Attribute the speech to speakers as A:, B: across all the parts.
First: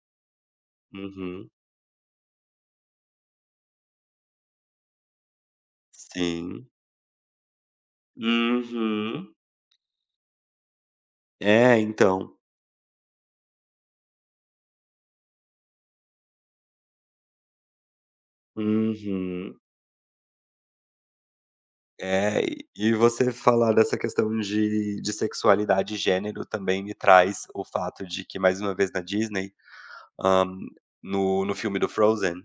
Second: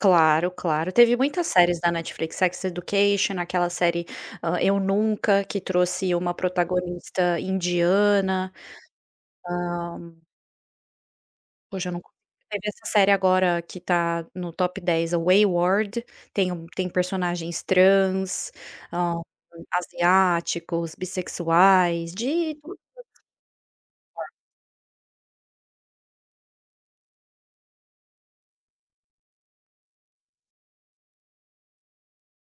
A: Claro, claro, teve muitas
B: Uhum.
A: séries na Netflix, Sex Education, aquela série, Eu Nunca, que trouxe uma
B: Sim.
A: protagonista indiana.
B: Uhum.
A: Hã.
B: É,
A: Hoje eu não co
B: então
A: teve essa série agora que está no top 10 é o Whey World tem um tem personagens trans, ah,
B: Uhum.
A: asiáticos, bissexuais,
B: É
A: de
B: e e
A: [unintelligible]
B: você falar dessa
A: [unintelligible]
B: questão de de sexualidade e gênero também me traz o fato de que mais uma vez na Disney, hã, no no filme do Frozen.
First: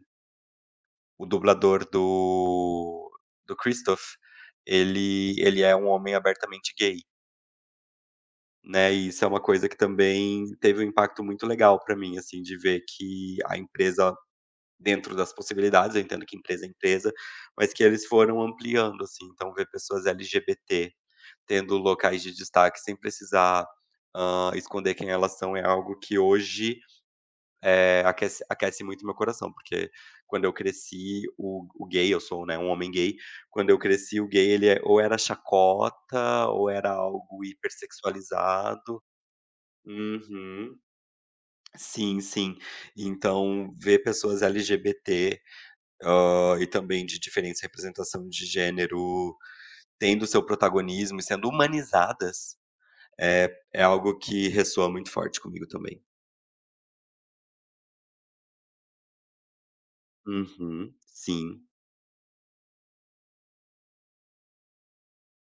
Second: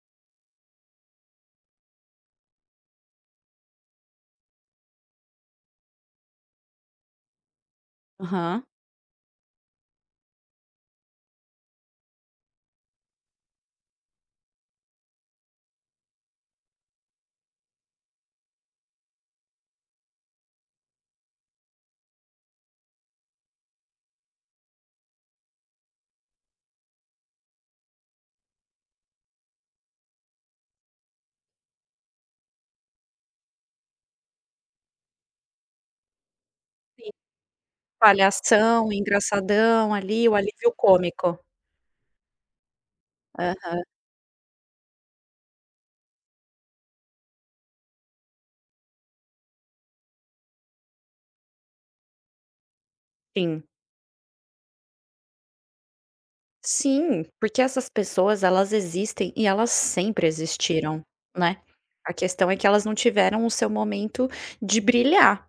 B: O dublador do do Christoph, ele ele é um homem abertamente gay.
A: Aham.
B: Né? E isso é uma coisa que também teve um impacto muito legal pra mim, assim, de ver que a empresa, dentro das possibilidades, eu entendo que empresa é empresa, mas que eles foram ampliando, assim, então ver pessoas LGBT tendo locais de destaque sem precisar, hã, esconder quem elas são é algo que hoje, eh, aquece aquece muito meu coração, porque quando eu cresci, o o gay eu sou, né, um homem gay, quando eu cresci o gay ele é ou era chacota, ou era
A: Sim.
B: algo hiper
A: Palhação,
B: sexualizado.
A: engraçadão ali, o alívio
B: Uhum.
A: cômico.
B: Sim, sim. Então,
A: Aham.
B: ver pessoas LGBT, hã, e também de diferentes representação de gênero, tendo o seu protagonismo e sendo humanizadas, eh,
A: Sim.
B: é algo que ressoa muito forte comigo também.
A: Sim, porque essas pessoas elas existem e elas sempre
B: Uhum,
A: existiram, né?
B: sim.
A: A questão é que elas não tiveram o seu momento de brilhar.